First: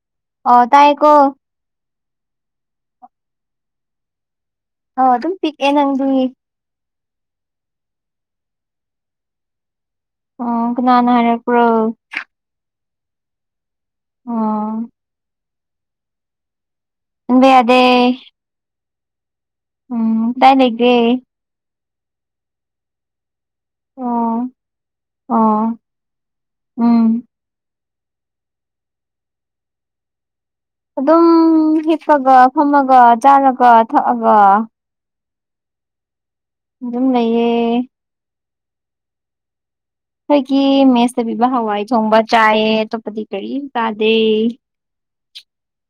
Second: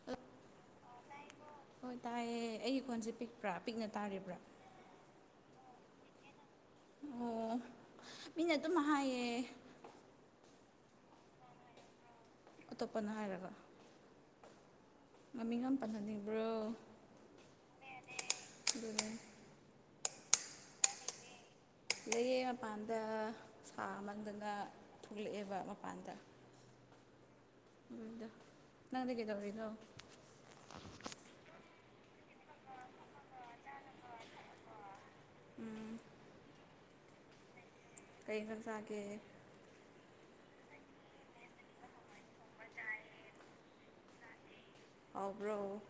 [inaudible] ꯑꯣ ꯇꯥꯏꯌꯦꯀꯣ ꯍꯣꯏ ꯇꯥꯏꯌꯦ ꯑꯩꯒꯤ ꯈꯣꯟꯁꯦ ꯄꯤꯛꯄ꯭ꯔꯥ ꯄꯤꯛꯅ ꯇꯥꯔꯤꯕ꯭ꯔꯥ ꯑꯣ ꯑꯗꯨꯝ ꯄꯤꯛꯑꯦ ꯅꯪꯗꯤ ꯑꯣ ꯃꯤꯅ ꯑꯗꯨꯝ ꯍꯥꯏꯌꯦ ꯑꯣ ꯀꯅꯥꯅ ꯍꯥꯏꯔꯛꯄ꯭ꯔꯣ ꯑꯇꯣꯞꯄꯅ ꯍꯥꯏꯔꯒ ꯑꯣ ꯃꯃꯤꯡ ꯌꯥꯝ ꯄꯜꯍꯟꯅꯤꯡꯕ꯭ꯔꯣ ꯄꯟꯕ ꯌꯥꯗꯦ ꯑꯗꯨꯅꯦ ꯎꯝ ꯀꯗꯥꯏꯂꯩꯒꯦ ꯂꯩꯌꯦ ꯃꯄꯥꯟꯗ ꯑꯣ ꯁꯥꯃꯟꯗꯅ ꯊꯣꯛꯂꯛꯑꯦꯕ ꯑꯣ ꯃꯄꯥꯟꯗ ꯎꯝ [inaudible] ꯅꯪꯗꯤ ꯀꯩꯗꯧꯔꯤꯅꯣ ꯑꯗꯨꯝ ꯍꯤꯞꯄꯒ ꯐꯝꯃꯒ ꯆꯥꯔꯒ ꯊꯛꯑꯒ ꯎꯝ ꯑꯗꯨꯝ ꯂꯩꯌꯦ ꯀꯩ ꯏꯟꯖꯥꯡ ꯆꯥꯒꯦ ꯑꯩꯈꯣꯏꯒꯤ ꯃꯦꯁꯇ ꯄꯤꯕ ꯍꯋꯥꯏ ꯊꯣꯡꯕ ꯆꯥꯏꯌꯦ ꯑꯇꯣꯞꯄꯗꯤ ꯀꯔꯤꯝ ꯆꯥꯗꯦ ꯍꯥꯎꯕ꯭ꯔꯣ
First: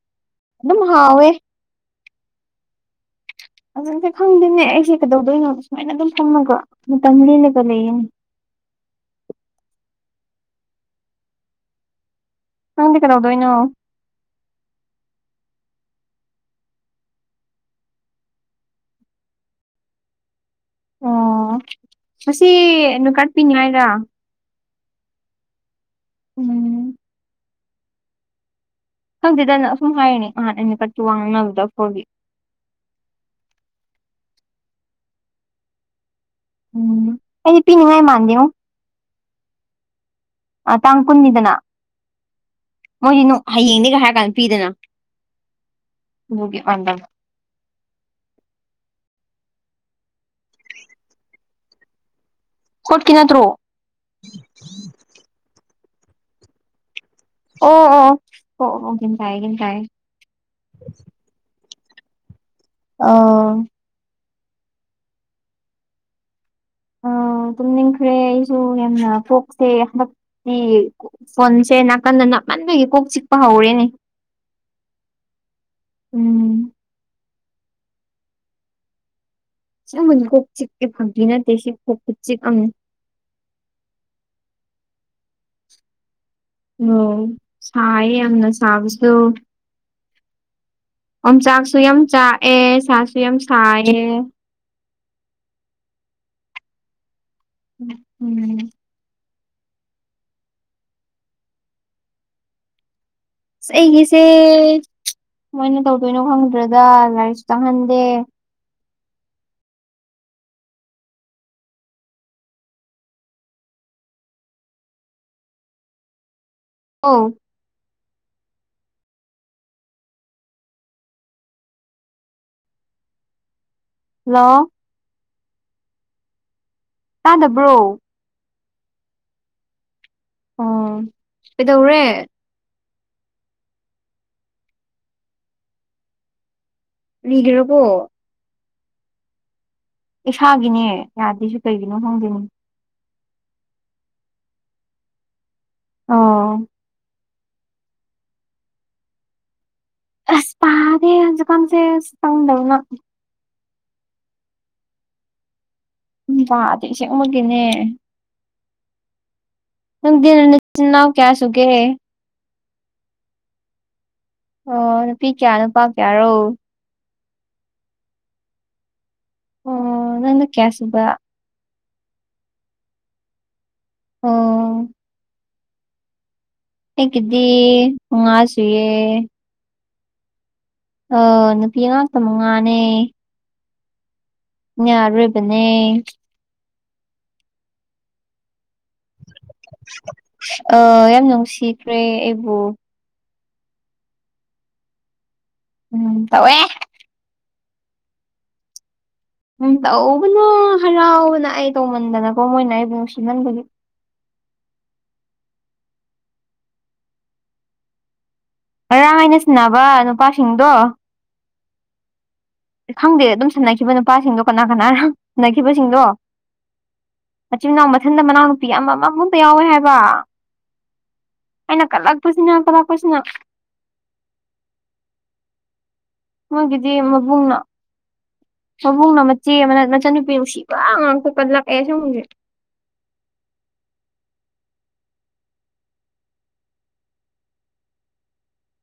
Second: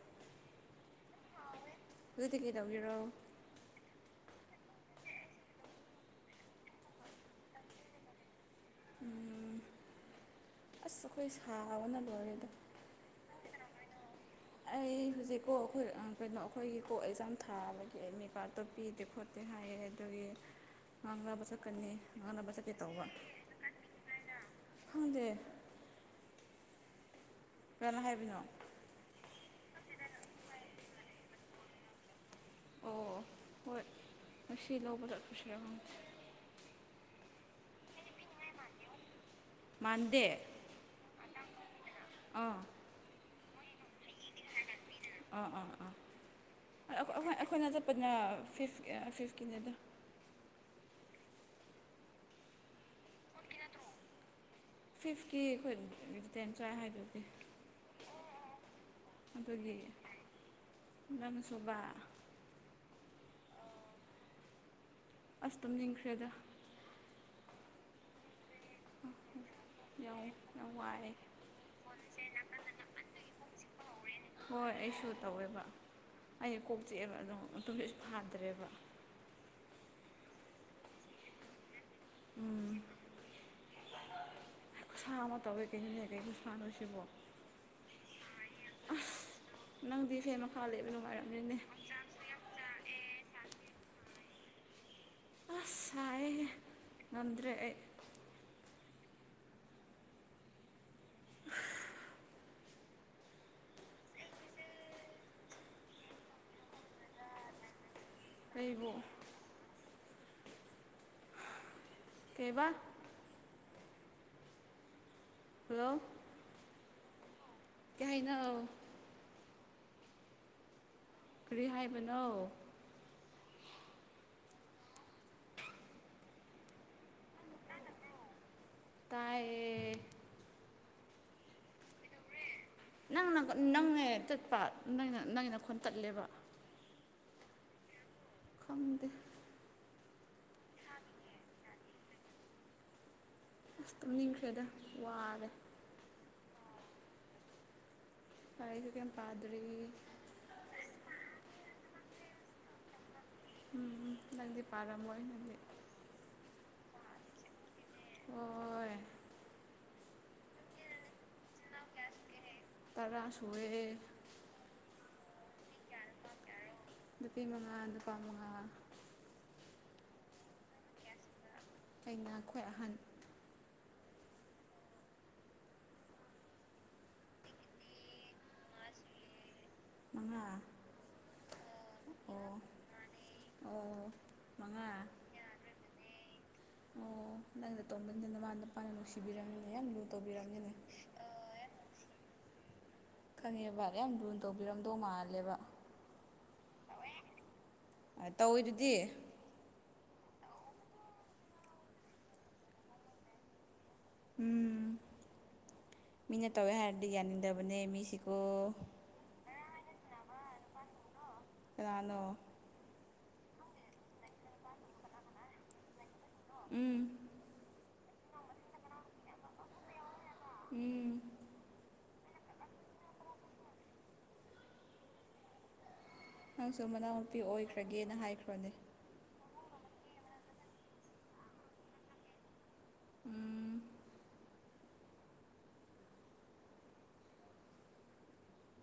ꯑꯗꯨꯝ ꯍꯥꯋꯦ ꯍꯧꯖꯤꯛꯇꯤ ꯀꯩꯗꯧꯔꯤꯔꯣ ꯍꯧꯖꯤꯛꯇꯤ ꯈꯪꯗꯦꯅꯦ ꯑꯩꯁꯦ ꯀꯩꯗꯧꯗꯣꯏꯅꯣ ꯁꯨꯃꯥꯏꯅ ꯑꯗꯨꯝ ꯐꯝꯃꯒ ꯃꯇꯝ ꯂꯦꯜꯂꯒ ꯂꯩꯌꯦꯅꯦ ꯎꯝ ꯑꯁ ꯑꯈꯣꯏ ꯁꯥꯕꯅ ꯂꯣꯏꯔꯦꯗ ꯅꯪꯗꯤ ꯀꯩꯗꯧꯗꯣꯏꯅꯣ ꯑꯩ ꯍꯧꯖꯤꯛꯀꯣ ꯑꯩꯈꯣꯏ ꯀꯩꯅꯣ ꯑꯩꯈꯣꯏꯒꯤ ꯀꯣ ꯑꯦꯛꯖꯥꯝ ꯊꯥꯕꯒꯤ ꯑꯦꯠꯃꯤꯠ ꯀꯥꯔꯠꯇꯣ ꯄꯤꯗꯦ ꯈꯣꯠ ꯇꯦ ꯍꯥꯏꯌꯦ ꯑꯗꯨꯒꯤ ꯉꯥꯡꯅꯕ ꯑꯣ ꯆꯠꯀꯅꯤ ꯉꯁꯤ ꯉꯥꯡꯅꯕ ꯆꯠꯀꯦ ꯇꯧꯕ ꯅꯨꯀꯠꯄꯤꯅꯤꯉꯥꯏꯔ [inaudible] ꯈꯪꯗꯦ ꯎꯝ ꯀꯅꯥ ꯍꯥꯏꯕꯤꯅꯣ ꯈꯪꯗꯦꯗ ꯑꯁꯨꯝ ꯍꯥꯏꯔꯤꯅꯤ ꯉꯍꯥꯟ ꯑꯩꯅ [unintelligible] ꯉꯥꯡꯅꯕꯗ [unintelligible] ꯑꯣ ꯍꯣꯏ ꯉꯁꯤ ꯂꯧꯕ ꯂꯥꯛꯄꯁꯨ ꯌꯥꯍꯧꯗꯦ ꯎꯝ ꯑꯩꯗꯤ ꯄꯤꯅꯤꯡꯉꯥꯏ ꯃꯥꯥꯟꯗꯦꯉꯣ꯫ ꯃꯥꯟꯗꯦ꯫ ꯇꯥꯡ ꯀꯨꯟꯅꯤꯗꯅ ꯑꯥ ꯃꯣꯏꯒꯤ ꯅꯨꯡ ꯍꯥꯌꯦꯡꯅꯦꯒ ꯍꯥꯏꯔ ꯀꯥꯟꯗ ꯄꯤꯗꯅ꯫ ꯑꯥ ꯑꯥ ꯑꯥ ꯑꯗꯨꯒꯤ ꯃꯥꯟꯗꯕ ꯑꯩꯈꯣꯏ ꯑꯩꯈꯣꯏꯅ ꯆꯠꯄꯅ ꯐꯤꯐ ꯑꯥ ꯐꯤꯐꯀꯤꯅꯤꯗ꯫ ꯀꯣꯠ ꯀꯤ ꯅꯠꯇ꯭ꯔꯣ? ꯐꯤꯐꯀꯤ ꯑꯩꯈꯣꯏ [unintelligible] ꯆꯥꯏ ꯍꯥꯏꯗꯨꯗꯤ꯫ ꯑꯣ ꯑꯣ ꯑꯣ ꯑꯣ ꯑꯣ ꯒ꯭ꯌꯥꯟ ꯇꯥꯌꯦ ꯒ꯭ꯌꯥꯟ ꯇꯥꯌꯦ꯫ ꯥꯅꯪꯅ ꯁꯨꯕ꯫ ꯑꯥ ꯑꯁ ꯇꯨꯝꯅꯤꯡꯈ꯭ꯔꯦꯗ꯫ ꯑꯥ ꯇꯨꯝꯅꯤꯡꯈ꯭ꯔꯦ ꯑꯩꯁꯨ ꯌꯥꯝꯅ ꯌꯥꯝ ꯍꯟꯗꯛꯇꯤ ꯌꯥꯝ ꯋꯥꯏ ꯐꯣꯟꯁꯦ ꯅꯥꯀꯟꯗ ꯅꯞꯃꯟꯕꯒꯤ ꯀꯣꯛ ꯆꯤꯛꯄ ꯍꯧꯔꯦꯅꯦ꯫ ꯍꯣꯏ ꯑꯩꯁꯨ ꯇꯧꯋꯦꯕ ꯎꯝ ꯑꯩ ꯀꯣꯛꯆꯤꯛꯑꯦꯕ ꯑꯗꯣ ꯇꯨꯝꯁꯤꯠꯁꯨ ꯐꯥꯗ꯭ꯔꯦꯕ꯫ ꯑꯁꯦꯡꯕꯅꯦ ꯀꯣꯛ ꯆꯤꯛꯑꯦ ꯐꯥꯒꯤ ꯅꯠꯇꯦ ꯁꯤ ꯀꯣꯛꯄ ꯆꯤꯛ ꯎꯝ ꯑꯃꯅꯤ꯫ ꯈꯨꯁꯥ ꯑꯃ ꯇꯧꯋꯦ ꯀꯩꯅꯣꯅꯦ ꯑꯗꯒꯤ ꯑꯣ ꯁꯥꯌꯦ ꯌꯥꯝꯅ ꯁꯥꯕꯁꯨ꯫ ꯑꯁ ꯅꯪꯗꯤ ꯐꯦꯟ ꯃꯈꯥ ꯂꯩꯕ ꯅꯨꯡꯉꯥꯏꯔꯝꯅꯤꯅꯦ꯫ ꯑꯣꯝꯆꯥꯛꯁꯨ ꯌꯥꯝ ꯆꯥꯛ ꯑꯦ ꯁꯥꯁꯨꯨ ꯌꯥꯝ ꯁꯥꯌꯦ꯫ ꯑꯁ ꯁꯥꯌꯦꯍꯦ ꯉꯝꯗ꯭ꯔꯦ ꯑꯩ꯫ [unintelligible] ꯑꯩꯒꯤꯁꯦ ꯀꯃꯥꯏꯅ ꯇꯧꯗꯣꯏꯅꯣ ꯈꯪꯗ꯭ꯔꯗ ꯂꯥꯏꯔꯤꯛꯁꯨ ꯇꯥꯛꯍꯟꯗꯦ꯫ ꯀꯩꯕꯨ? ꯀꯩꯕꯥ? ꯍꯜꯂꯣ! ꯑꯣ꯫ ꯀꯩ ꯍꯥꯏꯅꯣ꯫ ꯀꯔꯤ ꯍꯥꯏꯕꯅꯣ? ꯍꯜꯂꯣ! ꯇꯥꯗꯕ꯭ꯔꯣ? ꯇꯥꯏꯌꯦ꯫ ꯑꯣ ꯀꯩꯗꯧꯔꯦ? ꯅꯪꯅꯒ ꯅꯪꯅꯦ ꯇꯠꯄ ꯅꯪꯅ ꯅꯪ ꯅꯈꯣꯟ ꯇꯠꯂꯦꯕ꯫ ꯔꯤꯒ꯭ꯔꯕꯣ? ꯈꯪꯗꯦ꯫ ꯏꯁꯥꯒꯤꯅꯦ ꯌꯥꯗ꯭ꯔꯤꯁꯦ ꯀꯔꯥꯒꯤꯅꯣ ꯈꯪꯗꯦꯅꯦ꯫ ꯑꯁ ꯇꯨꯝꯅꯤꯡꯈ꯭ꯔꯦꯗ ꯋꯥꯔꯦ꯫ ꯑꯥ ꯂꯥꯏꯔꯤꯛꯁꯨ ꯀꯔꯤꯝ ꯄꯥꯗ꯭ꯔꯤ꯫ ꯑꯁ ꯄꯥꯗꯦ ꯍꯧꯖꯤꯛꯀꯥꯟꯁꯦ ꯅꯪꯗꯧꯅ꯫ ꯎꯝ ꯎꯝ ꯅꯪꯗꯤ ꯄꯥꯔꯝꯃꯣꯏ ꯅꯪꯗꯤ꯫ ꯎꯝ ꯄꯥꯗꯦ ꯑꯁꯦꯡꯃꯛꯀꯤꯅꯦ꯫ ꯍꯣꯏ ꯅꯪꯗꯤ ꯅꯆꯤꯟ ꯅꯥꯅꯥꯎ ꯀꯌꯥ ꯁꯨꯨꯒꯦ? ꯇꯔꯥ ꯁꯨꯋꯦ꯫ ꯑꯣ ꯅꯨꯄꯤ ꯀꯌꯥ ꯅꯨꯄꯥ ꯀꯌꯥ ꯔꯣ꯫ ꯅꯨꯄꯤ ꯃꯉꯥ ꯅꯨꯄꯥ ꯃꯉꯥ ꯍꯣ ꯅꯪꯅ ꯀꯌꯥ ꯁꯨꯕ ꯑꯩꯅ ꯈ꯭ꯋꯥꯏ ꯑꯍꯟ ꯑꯣ ꯑꯩꯒꯤꯗꯤ ꯃꯉꯥꯁꯨꯏꯌꯦ ꯃꯉꯥ ꯑꯥ ꯅꯨꯄꯤ ꯉꯥꯛꯇ ꯑꯣ ꯃꯉꯥꯅꯦ ꯑꯣ ꯑꯩꯅ ꯃꯉꯥ ꯑꯔꯣꯏꯕꯅꯦ ꯑꯣ ꯅꯪꯅ ꯇꯣꯟꯕꯅꯤꯅ ꯅꯃꯥ ꯅꯨꯄꯥꯅ ꯅꯨꯡꯁꯤꯕꯤꯔꯅꯤꯅꯦ ꯌꯥꯝ ꯂꯨ ꯇꯧꯕꯤꯔꯝꯅꯤꯅꯦ ꯈ꯭ꯔꯦ ꯑꯩꯕꯨ ꯈꯪꯉꯦꯕ ꯌꯥꯝ ꯂꯨ ꯇꯧꯕꯤꯔꯝꯗꯧ ꯃꯥꯜꯂꯦꯕ ꯎꯝ ꯇꯧꯋꯦ ꯇꯧꯋꯦ ꯑ ꯇꯧꯋꯤꯗꯨꯗꯤ ꯎꯝ ꯇꯧꯕꯅ ꯍꯔꯥꯎꯕꯅ ꯑꯩ ꯇꯧꯃꯟꯗꯅꯀꯣ ꯃꯣꯏꯅ ꯑꯩꯕꯨ ꯅꯨꯡꯁꯤꯃꯟꯕꯒꯤ ꯎꯝ ꯃꯤꯅ ꯇꯧꯋꯦ ꯍꯥꯏꯔꯗꯤ ꯌꯥꯅꯤꯡꯗꯕꯅꯦ ꯃꯤꯁꯤꯀꯣ ꯉꯔꯥꯡ ꯑꯩꯅ ꯁꯥꯟꯅꯕ ꯅꯨꯄꯥꯁꯤꯡꯗꯣ ꯀꯥꯅꯅꯣ ꯈꯪꯗꯦ ꯑꯗꯨꯝ ꯁꯥꯟꯅꯈꯤꯕ ꯅꯨꯄꯥꯁꯤꯡꯗꯣ ꯀꯅꯥ ꯀꯅꯥ ꯅꯣ ꯁꯥꯟꯅꯈꯤꯕꯁꯤꯡꯗꯣ ꯎꯝ ꯃꯆꯤꯟ ꯃꯅꯥꯎ ꯃꯊꯟꯗ ꯃꯅꯥꯎꯅꯨꯄꯤ ꯑꯃ ꯑꯃꯃꯨꯛꯇ ꯌꯥꯎꯋꯦ ꯍꯥꯏꯕ ꯢ ꯑꯩꯅ ꯀꯜꯂꯛꯄꯁꯤꯅ ꯀꯜꯂꯛꯄꯁꯤꯅ ꯅꯪꯁꯨ ꯃꯣꯏꯒꯤꯗꯤ ꯃꯅꯥꯎꯅꯨꯄꯤ ꯑꯣꯏꯈ꯭ꯔꯒꯦꯅ ꯍꯥꯏꯈ꯭ꯔꯣꯅꯦ ꯕꯨꯡꯅ ꯃꯆꯦ ꯃꯆ ꯃꯆꯟꯅꯨꯄꯤ ꯅꯨꯡꯁꯤꯕ ꯉꯥꯛꯇ ꯀꯜꯂꯛꯑꯦ ꯁꯨꯝ ꯎꯝ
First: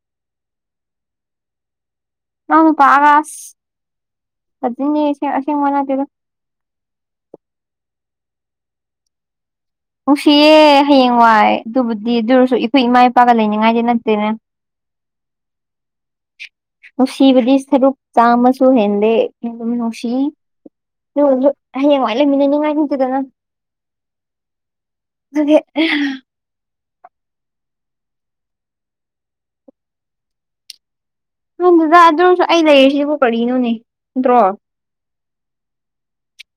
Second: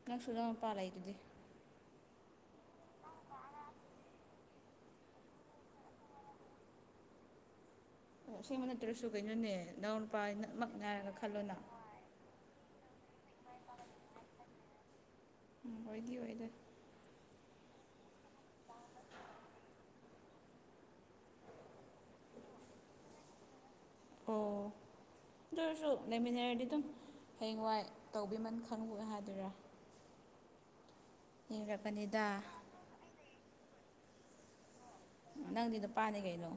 ꯅꯪꯁꯨ ꯅꯅꯥꯎꯅꯨꯄꯥ ꯂꯩꯗꯨꯗꯤ ꯏꯅꯥꯎꯅꯨꯄꯥꯒ ꯑꯁ ꯑꯗꯨꯅꯦ ꯑꯁꯦꯡ ꯑꯁꯦꯡꯕ ꯅꯠꯇꯦꯗ ꯑꯣ ꯑꯁꯦꯡꯕ ꯅꯠꯇ꯭ꯔꯁꯨ ꯀꯩꯅꯣꯅꯦ ꯅꯅꯥꯎ ꯅꯨꯡꯁꯤꯌꯦ ꯅꯨꯄꯥꯃꯛ ꯉꯥꯏꯔꯒ ꯍꯌꯦꯡꯋꯥꯏ ꯈꯜꯂꯣꯅ ꯑꯗꯨꯕꯨꯗꯤ ꯑꯗꯨꯑꯣꯏꯔꯁꯨ ꯏꯈꯣꯏ ꯏꯃꯥ ꯏꯄꯥꯒ ꯂꯩꯅꯤꯡꯉꯥꯏꯗꯤ ꯅꯠꯇꯦꯅꯦ ꯎꯝ ꯑꯣꯏꯗꯤ ꯑꯣꯏꯗꯦ ꯅꯨꯡꯁꯤꯕꯗꯤ ꯁꯔꯨꯛ ꯆꯥꯝꯃꯁꯨ ꯍꯦꯟꯗꯦ ꯑꯗꯨꯝ ꯅꯨꯡꯁꯤ ꯑꯗꯨꯑꯣꯏꯁꯨ ꯍꯌꯦꯡꯋꯥꯏ ꯂꯩꯃꯤꯟꯅꯅꯤꯡꯉꯥꯏ ꯅꯠꯇꯦꯗꯅ ꯑꯣ ꯑꯗꯨꯗꯤ ꯑꯗꯨ ꯑꯣꯏꯔꯁꯨ ꯂꯩꯃꯤꯟꯅꯔꯗꯤ ꯑꯗꯨꯝ ꯍꯌꯦꯡꯋꯥꯏ ꯇꯧꯕꯤꯃꯟ ꯈꯪꯉꯣꯏ ꯍꯥꯏꯗꯨꯔꯥ ꯌꯨꯝꯗꯨꯗ ꯌꯦꯡꯔꯛꯀꯅꯤꯗ ꯑꯗꯨꯝ ꯑꯩ ꯂꯩꯔꯤꯁꯤꯕꯨ ꯀꯔꯤꯅꯣꯅꯦ ꯅꯠꯇ꯭ꯔꯣ ꯅꯪꯗꯤ ꯅꯨꯄꯥꯅꯤ ꯀꯩꯅꯣ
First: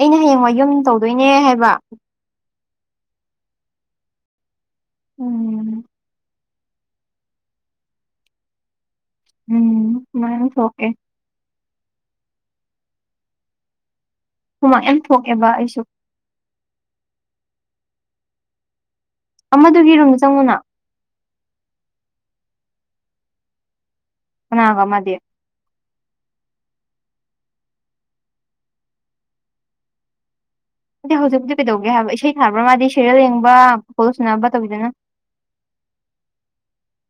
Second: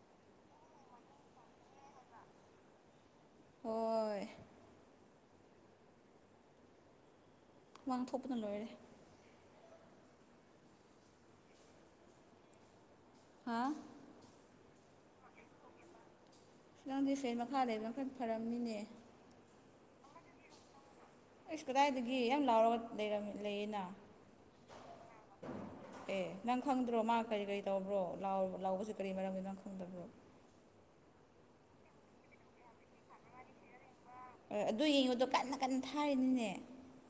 ꯑꯩꯅ ꯍꯌꯦꯡꯋꯥꯢ ꯌꯨꯝ ꯇꯧꯗꯣꯏꯅꯦ ꯍꯥꯏꯕ ꯍꯣꯏ ꯎꯝ ꯍꯨꯃꯥꯡ ꯊꯣꯛꯄꯅ ꯂꯣꯏꯔꯦ ꯎꯝ ꯃꯌꯥꯝ ꯊꯣꯛꯀꯦ ꯍꯥꯥ ꯍꯨꯃꯥꯡ ꯌꯥꯝ ꯊꯣꯛꯑꯦꯕ ꯑꯩꯁꯨ ꯅꯪꯗꯤ ꯐꯦꯟ ꯃꯈꯥ ꯂꯩꯕꯅꯤꯅ ꯈꯔ ꯐꯔꯝꯅꯤꯅꯦ ꯑꯃꯗꯨꯒꯤ ꯔꯨꯝ ꯆꯪꯉꯨꯅ ꯑꯩꯁ ꯀꯗꯥꯏꯗꯒꯤ ꯌꯥꯝ ꯂꯥꯎꯔꯒ ꯂꯩꯔꯝ ꯂꯩꯌꯦꯅ ꯀꯅꯥꯒ ꯑꯃꯗꯤ꯫ ꯑꯦ ꯅꯪ ꯈꯪꯗ꯭ꯔꯣ ꯃꯥ ꯀꯔꯤ ꯀꯔꯤ ꯇꯧꯕ꯭ꯔꯣ ꯂꯥꯎ ꯂꯥꯎꯕꯁꯤ ꯀꯔꯤ ꯃꯔꯝꯒꯤꯅꯪ ꯈꯪꯗꯕ꯭ꯔꯣ? ꯗꯤ ꯍꯧꯖꯤꯛꯇꯤ ꯀꯩꯗꯧꯒꯦ ꯍꯥꯏꯕ ꯏꯁꯩ ꯊꯥꯕ꯭ꯔꯥ ꯃꯥꯗꯤ ꯁꯤꯔꯦꯜ ꯌꯦꯡꯕ ꯐꯨꯠꯕꯣꯜ ꯁꯥꯟꯅꯕ ꯍꯣꯏ ꯑꯗꯨ ꯇꯧꯋꯤꯗꯅ ꯌꯦꯡꯉꯣꯗꯣ ꯀꯟꯅ ꯀꯟꯅ ꯊꯥꯔꯤꯅꯤꯅꯦ꯫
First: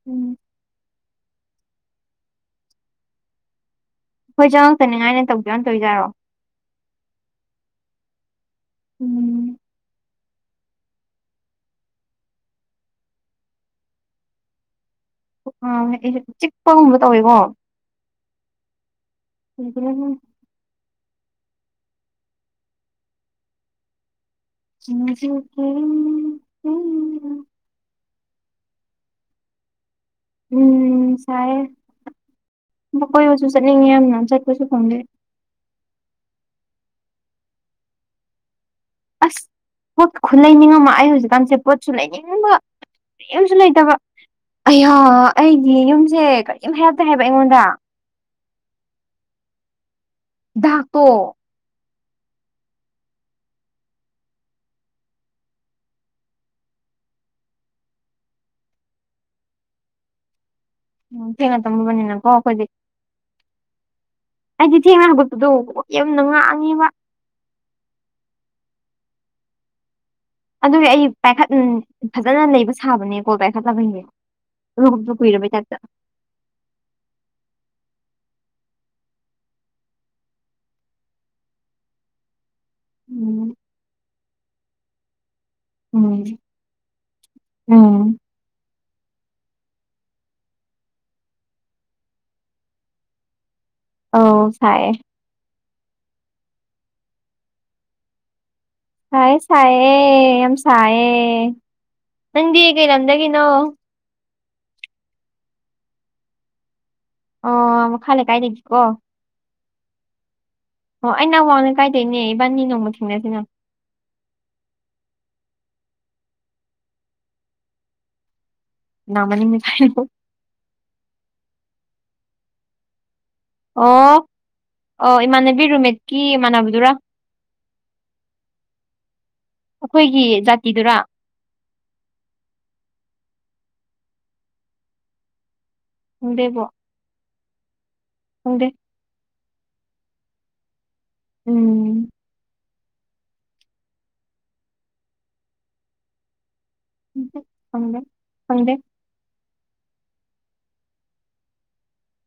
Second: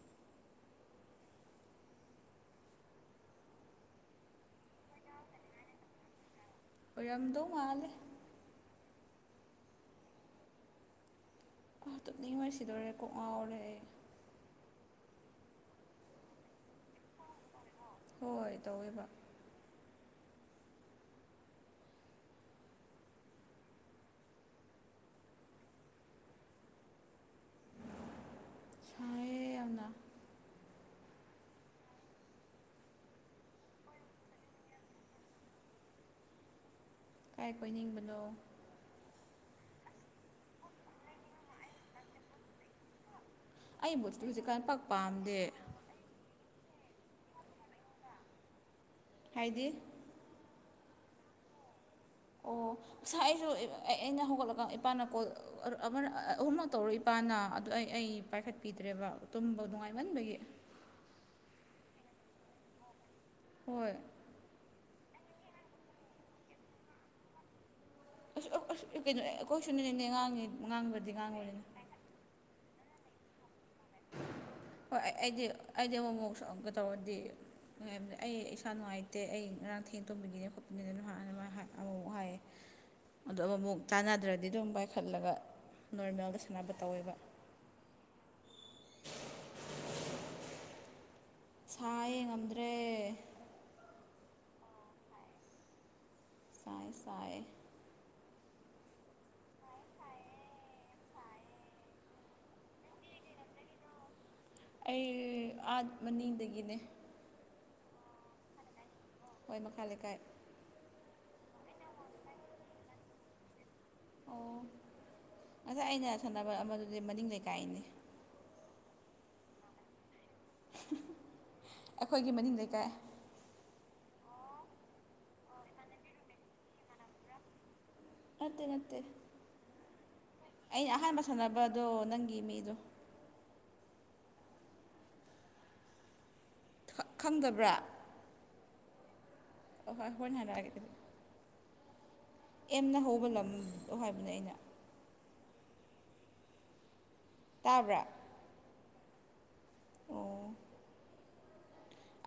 ꯎꯝ ꯑꯈꯣꯏ ꯆꯉꯛꯇ ꯅꯤꯉꯥꯏꯅꯦꯅ ꯇꯧꯒꯦꯅ ꯌꯥꯎꯅ ꯇꯧꯏꯖꯥꯔꯣ꯫ ꯑꯣꯏꯔꯝꯗꯧ ꯃꯥꯜꯂꯦ꯫ ꯎꯝ ꯑꯥ ꯇꯨꯝꯅꯤꯡꯕꯅ ꯁꯤꯗꯣꯔꯦ ꯀꯣꯛ ꯉꯥꯎꯔꯦ ꯑꯩ꯫ ꯑꯥ ꯍꯥꯢꯗꯤ ꯆꯤꯛꯄꯒꯨꯝꯕ ꯇꯧꯋꯦꯀꯣ? ꯍꯣꯏ ꯇꯧꯋꯦꯕ꯫ [unintelligible] [unintelligible] ꯁꯥꯢꯌꯦ ꯌꯥꯝꯅ꯫ ꯎꯝ ꯁꯥꯏꯌꯦ ꯀꯣꯏꯕꯁꯨ ꯆꯠꯅꯤꯡꯉꯦ ꯌꯥꯝꯅ ꯆꯠꯄꯁꯨ ꯐꯪꯗꯦ꯫ ꯀꯥꯏ ꯀꯣꯏꯅꯤꯡꯕꯅꯣ? ꯑꯁ ꯄꯣꯠ ꯈꯨ ꯂꯩꯅꯤꯡ ꯑꯃ ꯑꯩ ꯍꯧꯖꯤꯛꯀꯥꯟꯁꯦ ꯄꯣꯠꯁꯨ ꯂꯩꯅꯤꯡꯕ꯫ ꯀꯩꯝꯁꯨ ꯂꯩꯇꯕ ꯑꯩ ꯕꯣꯠꯁꯤꯗꯤ ꯍꯧꯖꯤꯛꯀꯥꯟ ꯄꯥꯛ ꯑꯌꯥ ꯄꯥꯝꯗꯦ ꯑꯩꯒꯤ ꯌꯨꯝꯁꯦ ꯀꯔꯤꯝ ꯍꯥꯏꯔꯛꯇꯦ ꯍꯥꯏꯕ ꯑꯩꯉꯣꯟꯗ꯫ ꯍꯥꯏꯗꯤ ꯗꯥꯛꯇꯣ꯫ ꯑꯣ ꯉꯁꯥꯢ ꯑꯩꯁꯨ ꯑꯩꯅ ꯍꯧꯒꯠꯂꯒ ꯏꯄꯥꯅ ꯀꯣꯜ ꯑꯃꯔ ꯑꯍꯨꯝꯔꯛ ꯇꯧꯔꯦ ꯏꯄꯥꯅ ꯑꯗꯨꯗ ꯑꯩ ꯑꯩ ꯄꯥꯏꯈꯠꯄꯤꯗ꯭ꯔꯦꯕ ꯇꯨꯝꯕ ꯅꯨꯡꯉꯥꯏꯃꯟꯕꯒꯤ꯫ ꯊꯦꯡꯅ ꯇꯨꯝꯕꯅꯤꯅꯀꯣ ꯑꯈꯣꯢꯗꯤ꯫ ꯍꯣꯏ ꯑꯩꯗꯤ ꯊꯦꯡꯅ ꯍꯧꯒꯠꯄꯗꯣ ꯌꯨꯝꯅ ꯉꯥꯡꯉꯤꯕ꯫ ꯑꯁ ꯑꯁ ꯀꯩꯅꯣ ꯑꯩꯈꯣꯏꯁꯨꯅꯤꯅꯦ ꯉꯥꯡꯉꯤ꯫ ꯑꯗꯨꯒꯤ ꯑꯩ ꯉꯥꯡꯕꯗꯤ ꯄꯥꯏꯈꯠ ꯉꯥꯡꯕꯅꯤꯅ ꯐꯖꯅ ꯂꯩꯕ ꯁꯥꯕꯅꯦ ꯀꯣꯜ ꯄꯥꯏꯈꯠ ꯇꯕꯒꯤ꯫ ꯍꯣꯏ ꯑꯩꯗꯤ ꯑꯩꯗꯤ ꯑꯃꯨꯛ ꯃꯨꯛ ꯁꯪꯀ ꯇꯧꯔꯗꯤ꯫ ꯑꯩ ꯏꯁꯥ ꯅꯨꯡꯉꯥꯏꯇꯦ ꯑꯩ ꯉꯔꯥꯡ ꯊꯦꯡ ꯇꯨꯝꯕꯒꯤꯅꯦ ꯈꯣꯠꯄꯒꯤꯅꯦ ꯑꯗꯨꯝ ꯍꯥꯢ ꯑꯃꯨꯛ ꯃꯨꯛ ꯍꯥꯏꯌꯦ꯫ [inaudible] ꯎꯝ ꯑꯃꯨ ꯃꯨꯛ ꯆꯥꯟꯅꯗ꯭ꯔꯗꯤ ꯑꯗꯨꯝ ꯄꯥꯏꯈꯠꯂꯒ ꯎꯝ ꯅꯣꯔꯃꯦꯜꯒ ꯁꯥꯟꯅꯕ ꯇꯧꯋꯦꯕ꯫ ꯎꯝ ꯁꯥꯢꯌꯦ ꯉꯝꯗ꯭ꯔꯦ꯫ ꯑꯧ ꯁꯥꯏꯌꯦ꯫ ꯁꯥꯏꯌꯦ ꯁꯥꯏꯌꯦ꯫ ꯁꯥꯌꯦ ꯁꯥꯏꯌꯦ ꯌꯥꯝ ꯁꯥꯏꯌꯦ꯫ ꯅꯪꯗꯤ ꯀꯩ ꯂꯝꯗꯒꯤꯅꯣ? ꯑꯩ ꯑꯥꯠ ꯃꯅꯤꯡꯗꯒꯤꯅꯦ꯫ ꯑꯣ ꯃꯈꯥ ꯂꯩꯀꯥꯏꯗꯒꯤꯀꯣ? ꯍꯣꯏ ꯃꯈꯥ ꯂꯩꯀꯥꯏ꯫ ꯑꯣ ꯑꯩꯅ ꯑꯋꯥꯡ ꯂꯩꯀꯥꯏꯗꯩꯅꯦ ꯏꯕꯥꯟꯅꯤ ꯅꯣꯡꯃ ꯊꯦꯡꯅꯁꯤꯅ꯫ ꯑꯣ ꯑꯗꯣ ꯑꯩꯅ ꯁꯥꯟꯅꯕ ꯑꯃꯗꯨꯗꯤ ꯃꯅꯤꯡ ꯂꯩꯀꯥꯏꯅꯦ꯫ ꯅꯥ ꯃꯅꯤꯡ ꯂꯩꯀꯥꯏ [unintelligible] ꯑꯩꯈꯣꯏꯒꯤ ꯃꯅꯤꯡ ꯂꯩꯀꯥꯏ꯫ ꯑꯣ ꯑꯣ ꯏꯃꯥꯟꯅꯕꯤ ꯔꯨꯝꯃꯦꯠꯀꯤ ꯏꯃꯥꯟꯅꯕꯗꯨꯔ ꯅꯠꯇꯦ ꯅꯠꯇꯦ ꯑꯩꯈꯣꯏꯒꯤ ꯑꯩꯅ ꯖꯥꯇꯤꯗꯨꯔꯥ ꯑꯍꯥꯟꯕ ꯁꯥꯟꯅꯕꯗꯣ ꯅꯪꯒꯤ ꯃꯤꯗꯣ [unintelligible] ꯈꯪꯗꯕ꯭ꯔꯥ ꯈꯪꯗꯦ ꯍꯣꯏ ꯍꯣꯔꯦꯟ ꯍꯥꯏꯔꯛꯑꯥꯒꯦ ꯑꯗꯨꯗꯤ ꯎꯝ ꯑꯦꯝꯅ ꯍꯧꯕ ꯂꯝꯗꯣ ꯍꯥꯏꯕꯅꯦ ꯑꯩꯅ ꯈꯪꯗꯦ ꯇꯥꯕ꯭ꯔꯥ ꯈꯪꯗꯦ ꯑꯣ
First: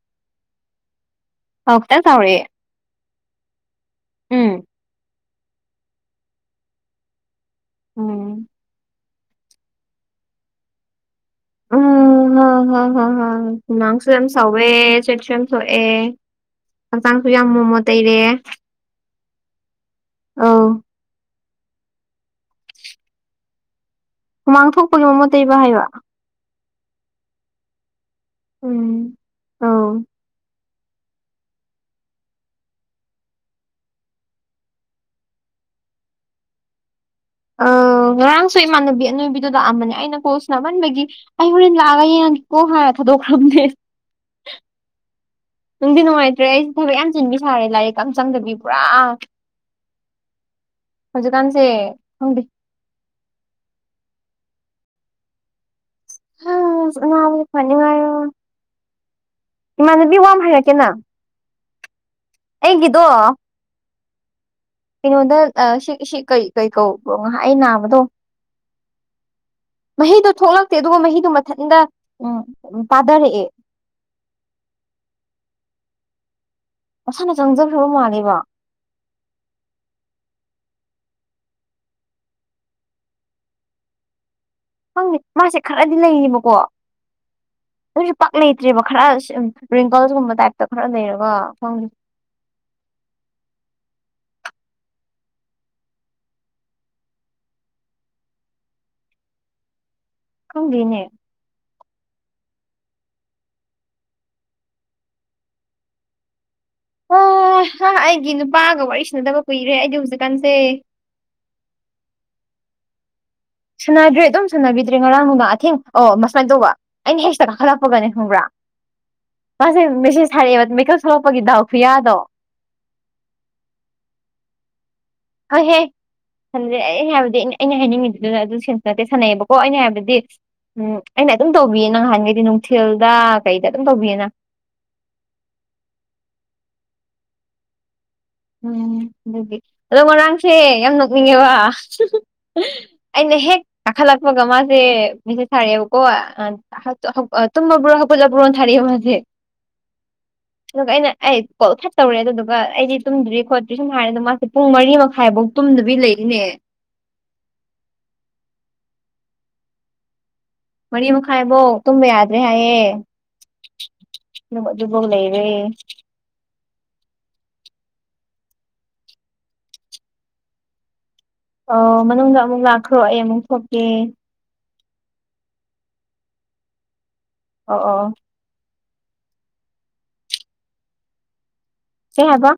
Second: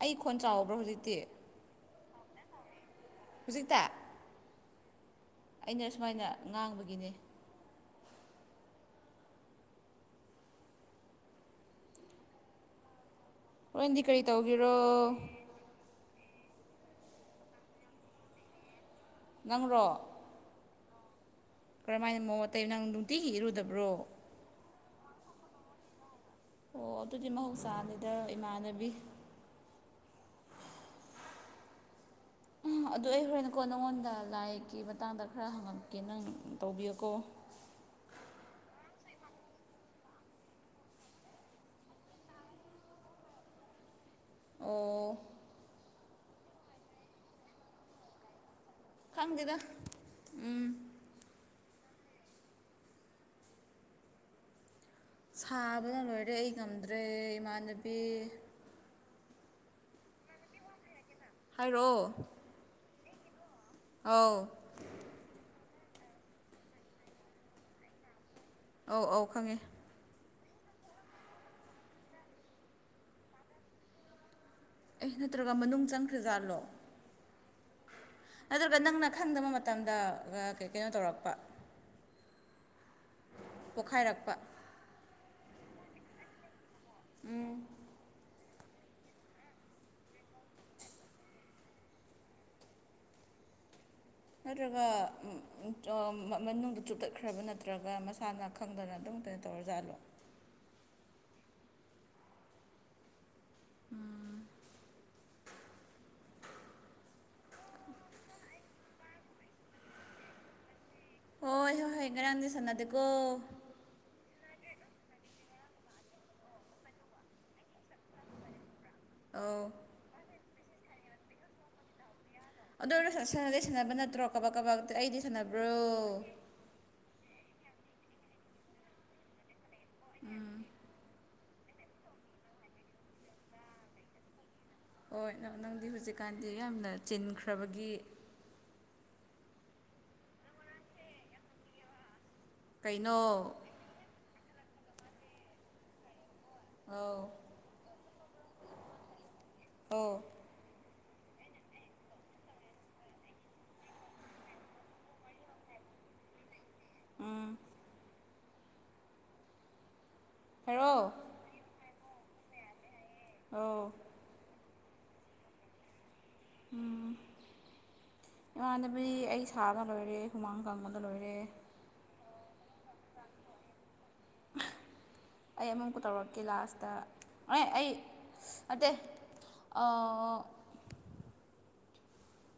ꯑꯩ ꯈꯣꯟ ꯆꯥꯎꯕ꯭ꯔꯣ ꯍꯧꯖꯤꯛꯇꯤ ꯑꯥꯎ ꯈꯤꯇꯪ ꯆꯥꯎꯔꯛꯑꯦ ꯍꯧꯖꯤꯛꯇ ꯎꯝ ꯑꯩꯅ ꯁꯨꯃꯥꯏꯅ ꯉꯥꯡꯕꯒꯤꯅꯦ [unintelligible] ꯎꯝ [unintelligible] ꯍꯣꯔꯦꯟꯗꯤ ꯍꯨꯃꯥꯡꯁꯨ ꯀꯔꯤ ꯌꯥꯝ ꯁꯧꯑꯦ ꯇꯧꯒꯦꯔꯣ ꯁꯦꯛꯁꯟ ꯊꯣꯛꯑꯦ ꯍꯛꯆꯥꯡꯁꯨ ꯌꯥꯝ ꯃꯣꯠꯃꯣꯠ ꯇꯩꯔꯦ ꯅꯪꯔꯣ ꯑꯧ ꯀꯔꯝ ꯍꯥꯏꯅ ꯃꯣꯠꯃꯣꯠ ꯇꯩ ꯅꯪ ꯅꯨꯡꯇꯤꯒꯤ ꯏꯔꯨꯗꯕ꯭ꯔꯣ ꯍꯨꯃꯥꯡ ꯊꯣꯛꯄꯒꯤ ꯃꯣꯃꯣꯠ ꯇꯩꯕ ꯍꯥꯏꯕ ꯑꯣ ꯑꯗꯨꯗꯤ ꯃꯍꯧꯁꯥꯅꯤꯗ ꯏꯃꯥꯟꯅꯕꯤ ꯎꯝ ꯑꯧ ꯑꯗꯨ ꯑꯩ ꯍꯣꯔꯦꯟꯅꯀꯣ ꯅꯪꯉꯣꯟꯗ ꯂꯥꯏꯒꯤ ꯃꯇꯥꯡꯗ ꯈꯥꯔ ꯍꯪꯉꯛꯀꯦ ꯅꯪ ꯇꯧꯕꯤꯌꯨꯀꯣ ꯑꯥ ꯉꯔꯥꯡꯁꯨ ꯏꯃꯥꯟꯅꯕꯤ ꯑꯅꯣꯏꯕꯤꯗꯨ ꯂꯥꯛꯑꯝꯕꯅꯦ ꯑꯩꯅ ꯀꯣꯜ ꯁꯥꯟꯅꯃꯟꯕꯒꯤ ꯑꯩ ꯍꯣꯔꯦꯟ ꯂꯥꯛꯑꯥꯒ ꯌꯦꯡꯉꯒꯦꯀꯣ ꯍꯥꯏꯔ ꯊꯗꯣꯛꯈ꯭ꯔꯥꯕꯅꯦ ꯑꯣ ꯅꯨꯡꯗꯤ ꯅꯨꯡꯉꯥꯏꯇ꯭ꯔꯦ ꯑꯩꯁꯨ ꯊꯕꯛ ꯌꯥꯝ ꯆꯤꯟꯕꯤ ꯁꯥꯔꯦ ꯂꯥꯏꯔꯤꯛꯀ ꯑꯝ ꯆꯪꯗꯕꯤ ꯄꯨꯔꯥ ꯈꯪꯗꯦꯗ ꯎꯝ ꯍꯧꯖꯤꯛꯀꯥꯟꯁꯦ ꯈꯪꯗꯦ ꯁꯥꯕꯅ ꯂꯣꯏꯔꯦ ꯑꯩ ꯑꯁ ꯉꯝꯗ꯭ꯔꯦ ꯑꯅꯥꯕꯁꯦ ꯏꯃꯥꯟꯅꯕꯤ ꯐꯅꯤꯡꯉꯥꯏꯔꯣ ꯏꯃꯥꯟꯅꯕꯤ ꯋꯥ ꯑꯃ ꯍꯥꯏꯔꯛꯀꯦꯅ ꯍꯥꯏꯔꯛꯑꯣ ꯑꯩꯒꯤꯗꯣ ꯑꯧ ꯀꯩꯅꯣꯗ ꯑꯥ ꯁꯤ ꯁꯤ ꯀꯔꯤ ꯀꯩ ꯀꯧꯕ꯭ꯔꯥ ꯅꯍꯥꯟ ꯑꯩ ꯅꯥꯕꯗꯣ ꯑꯧ ꯑꯧ ꯈꯪꯉꯦ ꯃꯍꯤꯗꯣ ꯊꯣꯛꯂꯛꯇꯦ ꯑꯗꯨꯒ ꯃꯍꯤꯗꯣ ꯃꯊꯟꯇ ꯎꯝ ꯄꯥꯗꯥꯔꯛꯑꯦ ꯑꯦ ꯅꯠꯇ꯭ꯔꯒ ꯃꯅꯨꯡ ꯆꯪꯈ꯭ꯔꯖꯥꯠꯂꯣ ꯃꯁꯥꯅ ꯆꯪꯖꯈ꯭ꯔꯕ ꯃꯥꯜꯂꯦꯕ ꯑꯗꯨꯒ ꯅꯪꯅ ꯈꯪꯗꯕ ꯃꯇꯝꯗ ꯀꯩ ꯀꯩꯅꯣ ꯇꯧꯔꯛꯄ ꯄꯣꯈꯥꯏꯔꯛꯄ ꯈꯪꯗꯦ ꯃꯥꯏꯁꯦ ꯈꯔꯗꯤ ꯂꯩꯌꯤꯕꯀꯣ ꯑꯗꯨꯁꯨ ꯄꯥꯛ ꯂꯩ ꯂꯩꯇꯦꯕ ꯈꯔ ꯄꯤꯝꯄꯜꯀꯨꯝꯕ ꯇꯥꯏꯞꯇ ꯈꯥꯔ ꯂꯩꯔꯒ ꯈꯪꯗꯦ ꯅꯠꯇ꯭ꯔꯒ ꯑꯝ ꯑꯥ ꯃꯅꯨꯡꯗ ꯆꯨꯞꯇꯠꯈ꯭ꯔꯕ ꯅꯠꯇ꯭ꯔꯒ ꯃꯁꯥꯅ ꯈꯪꯗꯅ ꯑꯗꯨꯝ ꯀꯩꯅꯣ ꯇꯧꯔꯖꯥꯠꯂꯣ ꯈꯪꯗꯦꯅꯦ ꯑꯣ ꯅꯪ ꯑꯩꯒꯤ ꯅꯨꯄꯥꯒ ꯋꯥꯔꯤ ꯁꯅꯗꯕ ꯀꯨꯏꯔꯦ ꯑꯩꯗꯤ ꯍꯧꯖꯤꯛꯀꯥꯟꯁꯦ ꯍꯣꯏ ꯍꯣꯏ ꯍꯣꯏ ꯉꯔꯥꯡꯗꯤ ꯁꯥꯟꯅꯗꯦꯀꯣ ꯁꯥꯟꯅꯗ꯭ꯔꯦ ꯑꯗꯨꯝ ꯁꯥꯟꯅꯕꯤꯗ꯭ꯔꯦ ꯉꯔꯥꯡ ꯅꯨꯡꯗꯥꯡ ꯑꯊꯦꯡ ꯑꯣ ꯃꯁꯨꯃꯥꯏꯅ ꯇꯧꯕ ꯑꯩꯅ ꯍꯦꯛꯁꯇ ꯀꯥꯈꯠꯂꯛꯄꯒꯅꯦ ꯈꯪꯕ꯭ꯔꯥ ꯑꯧ ꯃꯥꯖꯦ ꯃꯦꯁꯦꯁ ꯊꯥꯔꯛꯑꯦꯕ ꯃꯤꯀꯞ ꯊꯣꯛꯂꯛꯄꯒꯤ ꯗꯥꯎ ꯈꯨꯌꯥꯗꯣ ꯑꯗꯨꯑꯣꯏꯔꯁꯨ ꯁꯥꯟꯅꯗꯤ ꯁꯥꯟꯅꯕ ꯅꯠꯇ꯭ꯔꯣ ꯀꯕꯛ ꯀꯕꯛ ꯑꯩꯗꯤ ꯁꯥꯟꯅꯕ꯭ꯔꯣ ꯁꯥꯟꯅꯗꯦ ꯑꯩ ꯍꯥꯏꯕꯗꯤ ꯑꯩꯅ ꯍꯥꯏꯅꯤꯡꯉꯤꯕꯗꯨꯅ ꯑꯗꯨ ꯁꯦꯟꯇꯣ ꯅꯠꯇꯦ ꯁꯥꯟꯅꯩꯌꯦꯕꯀꯣ ꯑꯩꯅ ꯍꯥꯏꯕꯗꯤ ꯎꯝ ꯑꯩꯅ ꯑꯗꯨꯝ ꯇꯧꯕꯤꯌꯦ ꯅꯍꯥꯟꯒꯩꯗꯤ ꯅꯨꯡꯊꯤꯜꯗ ꯀꯩꯗ ꯑꯗꯨꯝ ꯇꯧꯕꯤꯌꯦꯅ ꯍꯣꯏ ꯅꯪ ꯅꯪꯗꯤ ꯍꯧꯖꯤꯛꯀꯥꯟꯗꯤ ꯌꯥꯝꯅ ꯆꯤꯟꯈ꯭ꯔꯕꯒꯤ ꯎꯝ ꯑꯗꯨꯒꯤ ꯑꯗꯣ ꯉꯔꯥꯡꯁꯦ ꯌꯥꯝ ꯅꯣꯛꯅꯤꯡꯉꯦꯕ ꯍꯨꯡ ꯍꯨꯡ ꯀꯩꯅꯣ ꯑꯩꯅ ꯍꯦꯛ ꯀꯥꯈꯠꯂꯛꯄꯒ ꯃꯥꯁꯦ ꯃꯤꯁꯦꯁ ꯊꯥꯔꯛꯑꯦ ꯍꯣꯏ ꯑ ꯍꯠ ꯑꯧ ꯍꯧꯒ ꯇꯨꯝꯂꯕ꯭ꯔꯣ ꯍꯧꯒꯠꯂꯕ꯭ꯔꯣ ꯊꯥꯔꯛꯑꯦꯕ ꯃꯥꯁꯦ ꯑꯧ ꯑꯗꯨꯒ ꯑꯩꯅ ꯑꯩ ꯀꯣꯜ ꯁꯠ ꯇꯧꯔꯦ ꯑꯗꯨꯗꯨꯒ ꯑꯩꯗꯤ ꯇꯨꯝꯗ꯭ꯔꯤ ꯈꯣꯠꯇ꯭ꯔꯤ ꯁꯨꯝ ꯍꯥꯏ ꯃꯥꯁꯦ ꯄꯨꯡ ꯃꯔꯤ ꯃꯈꯥꯏꯕꯨꯛ ꯇꯨꯝꯗꯕꯤ ꯂꯩꯕꯅꯦ ꯎꯝ ꯍꯥꯏꯔꯛꯑꯣ ꯃꯔꯤ ꯃꯈꯥꯏꯕꯧ ꯇꯨꯝꯕ ꯌꯥꯗ꯭ꯔꯦ ꯍꯥꯏꯌꯦ ꯑꯧ ꯑꯗꯨꯒ ꯑꯗꯨꯕꯧ ꯂꯩꯔꯦ ꯎꯝ ꯏꯃꯥꯟꯅꯕꯤ ꯑꯩ ꯁꯥꯕ ꯂꯣꯏꯔꯦ ꯍꯨꯃꯥꯡ ꯀꯥꯡꯕꯗ ꯂꯣꯏꯔꯦ ꯑꯣ ꯃꯅꯨꯡꯗ ꯑꯃꯨꯛ ꯂꯥꯛꯈ꯭ꯔꯣ ꯑꯩ ꯑꯃꯨꯛ ꯊꯣꯛꯀꯦ ꯑꯩ ꯑꯃꯨꯛꯀ ꯇꯧꯔꯛꯀꯦ ꯂꯥꯁꯇ ꯑꯦ ꯑꯣ ꯑꯩ ꯑꯣ ꯅꯠꯇꯦ ꯑꯥ ꯀꯩ ꯍꯥꯏꯕ